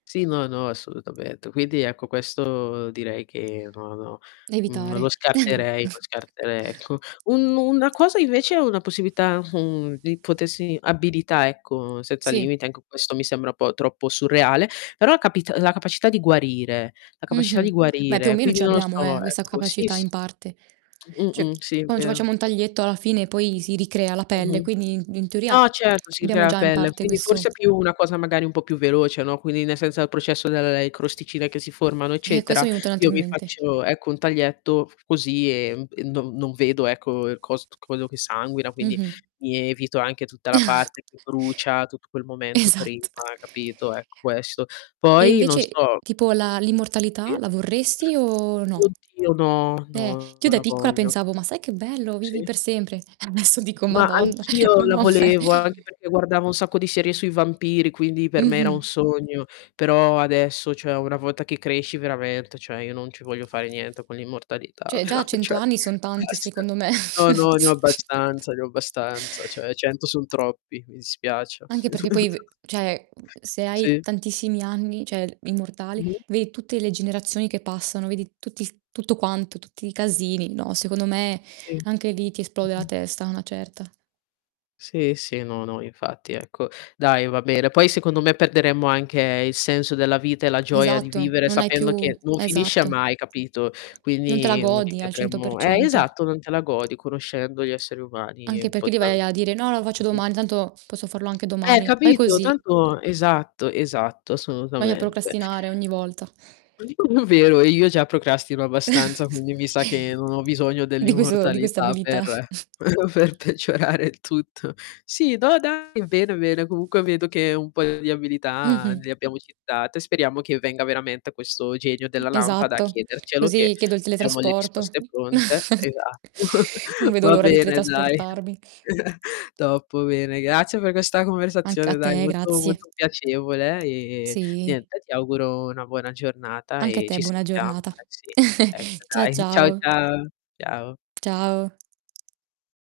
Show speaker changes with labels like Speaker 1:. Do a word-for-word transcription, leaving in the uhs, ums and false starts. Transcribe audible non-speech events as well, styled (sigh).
Speaker 1: Sì no, no, assolutamente. Quindi, ecco, questo direi che, no, no, mhmm, non lo
Speaker 2: Evitare.
Speaker 1: scarterei, lo
Speaker 2: (chuckles)
Speaker 1: scartere ecco. Un una cosa invece una possibilità, uhm, di potessi abilità, ecco, seza
Speaker 2: Sì.
Speaker 1: limiti, anch questo mi sembra po' troppo surreale, però a capit la capacità di guarire, la capascità di
Speaker 2: Mh-mh. Beh, più o
Speaker 1: guarire.
Speaker 2: meno
Speaker 1: Quindi,
Speaker 2: ce
Speaker 1: non lo so,
Speaker 2: l'abbiamo, eh, questa
Speaker 1: ecco, sì,
Speaker 2: capacità
Speaker 1: s
Speaker 2: in parte. ceh,
Speaker 1: Mh-mh. Sì, è
Speaker 2: quando ci
Speaker 1: vero.
Speaker 2: facciamo un taglietto alla fine poi si ricrea la pelle,
Speaker 1: Mh-mh.
Speaker 2: quindi i in teoria
Speaker 1: No, certo, si
Speaker 2: abbiamo
Speaker 1: crea a
Speaker 2: già in
Speaker 1: pelle,
Speaker 2: parte
Speaker 1: quindi
Speaker 2: questo
Speaker 1: forse è più una cosa magari un po' più veloce, no, quindi ne senza processo delle crosticine che si formano,
Speaker 2: Ecco, aesso
Speaker 1: eccetera,
Speaker 2: mi è enuto un altro
Speaker 1: io
Speaker 2: in
Speaker 1: mi
Speaker 2: mente.
Speaker 1: faccio, ecco, un taglietto così emb e non non vedo, ecco, il cos quello che sanguina, quindi
Speaker 2: Mh-mh.
Speaker 1: mi evito anche tutta la parte
Speaker 2: (chuckles)
Speaker 1: che brucia, tutt quel momento prima,
Speaker 2: Esatt
Speaker 1: capito, ecco, questo.
Speaker 2: E
Speaker 1: Poi, non
Speaker 2: invece,
Speaker 1: so.
Speaker 2: tipo, la l'immortalità
Speaker 1: I?
Speaker 2: la vorresti o no?
Speaker 1: Oddio, no,
Speaker 2: Beh,
Speaker 1: no,
Speaker 2: ch io
Speaker 1: non
Speaker 2: da
Speaker 1: la
Speaker 2: piccola
Speaker 1: voglio.
Speaker 2: pensavo: "Ma sai che bello, vivi
Speaker 1: Sì.
Speaker 2: per sempre." E adesso dico:
Speaker 1: Ma
Speaker 2: "Madonna,
Speaker 1: anch'io
Speaker 2: ma
Speaker 1: la
Speaker 2: non me"
Speaker 1: volevo, anche peché guardavo un sacco di serie sui vampiri, quindi per me era
Speaker 2: Mh-mh.
Speaker 1: un sogno. Però adesso, cioè, una votta che cresci veramente cioè io non ci voglio fare niente con l'immortalità,
Speaker 2: ceh, già a
Speaker 1: però
Speaker 2: cento
Speaker 1: ceh,
Speaker 2: anni son tanti
Speaker 1: (unintelligible)
Speaker 2: secondo me.
Speaker 1: No, no, ne ho abbastanza, ne ho
Speaker 2: (chuckles)
Speaker 1: abbastanza. Cioè, cento son troppi, mi dispiace.
Speaker 2: Anche perché poi, ve
Speaker 1: (chuckles)
Speaker 2: ceh, mhmm, se hai
Speaker 1: Sì.
Speaker 2: tantissimi anni ceh, immortale,
Speaker 1: Mh-mh.
Speaker 2: vei tutte le generazioni che passano, vedi tutti tutto quanto, tutti i casini. No, secondo me,
Speaker 1: Sì.
Speaker 2: anche lì ti esplode la
Speaker 1: Mh-mh.
Speaker 2: testa a una certa.
Speaker 1: Sì, sì no, no, infatti, ecco. Dai, va bene. Poi, secondo me, perderemmo anche il senso della vita e la gioia di
Speaker 2: Esatto,
Speaker 1: vivere
Speaker 2: non hai
Speaker 1: sapendo
Speaker 2: più
Speaker 1: che non finisce
Speaker 2: esatto.
Speaker 1: mai, capito,
Speaker 2: Non te la
Speaker 1: quindi, mhmm,
Speaker 2: godi al cento per
Speaker 1: ricadremmo Eh,
Speaker 2: cento.
Speaker 1: esatto, non te la godi conoscendo gli esseri umani
Speaker 2: Anche
Speaker 1: un po'
Speaker 2: peché lì
Speaker 1: tral
Speaker 2: vai a a dire: "No, lo faccio
Speaker 1: Mh-mh.
Speaker 2: domani, tanto posso farlo anche
Speaker 1: Eh,
Speaker 2: domani, vai
Speaker 1: capito?
Speaker 2: così."
Speaker 1: Tanto Esatto, esatto,
Speaker 2: Vai a
Speaker 1: assonutamente.
Speaker 2: procrastinare ogni volta.
Speaker 1: (chuckles) Vero, e io già procrastino abbastanza,
Speaker 2: (chuckles)
Speaker 1: quindi mi sa che non ho bisogno
Speaker 2: Di questo di questa
Speaker 1: dell'immortalità
Speaker 2: abilità.
Speaker 1: per
Speaker 2: (chuckles)
Speaker 1: (chuckles) per peggiorare il tutto. Sì, do dai, bene, bene, comunque, vedo che un poio di abilità n le
Speaker 2: Mh-mh.
Speaker 1: abbiamo citate. Speriamo che venga veramente questo genio della lampada a
Speaker 2: Esatto,
Speaker 1: chiedercelo, che
Speaker 2: così chiedo il
Speaker 1: abbiamo le
Speaker 2: teletrasporto.
Speaker 1: risposte pronte,
Speaker 2: (chuckles)
Speaker 1: esatto. (chuckles)
Speaker 2: Non vedo
Speaker 1: Va
Speaker 2: l'ora di
Speaker 1: bene, dai.
Speaker 2: teletrasportarmi.
Speaker 1: (chuckles) Top bene, grazie per questa
Speaker 2: Anch a
Speaker 1: conversazione, dai,
Speaker 2: te,
Speaker 1: molto,
Speaker 2: grazie.
Speaker 1: molto piacevole e,
Speaker 2: Sì.
Speaker 1: niente, ti auguro una buona giornata
Speaker 2: Anche a
Speaker 1: e ci
Speaker 2: te, buona
Speaker 1: sentiamo.
Speaker 2: giornata.
Speaker 1: Eh, sì. Ecco
Speaker 2: (chuckles) Cia
Speaker 1: dai, ciao
Speaker 2: ciao.
Speaker 1: ciao. Ciao.
Speaker 2: Ciao.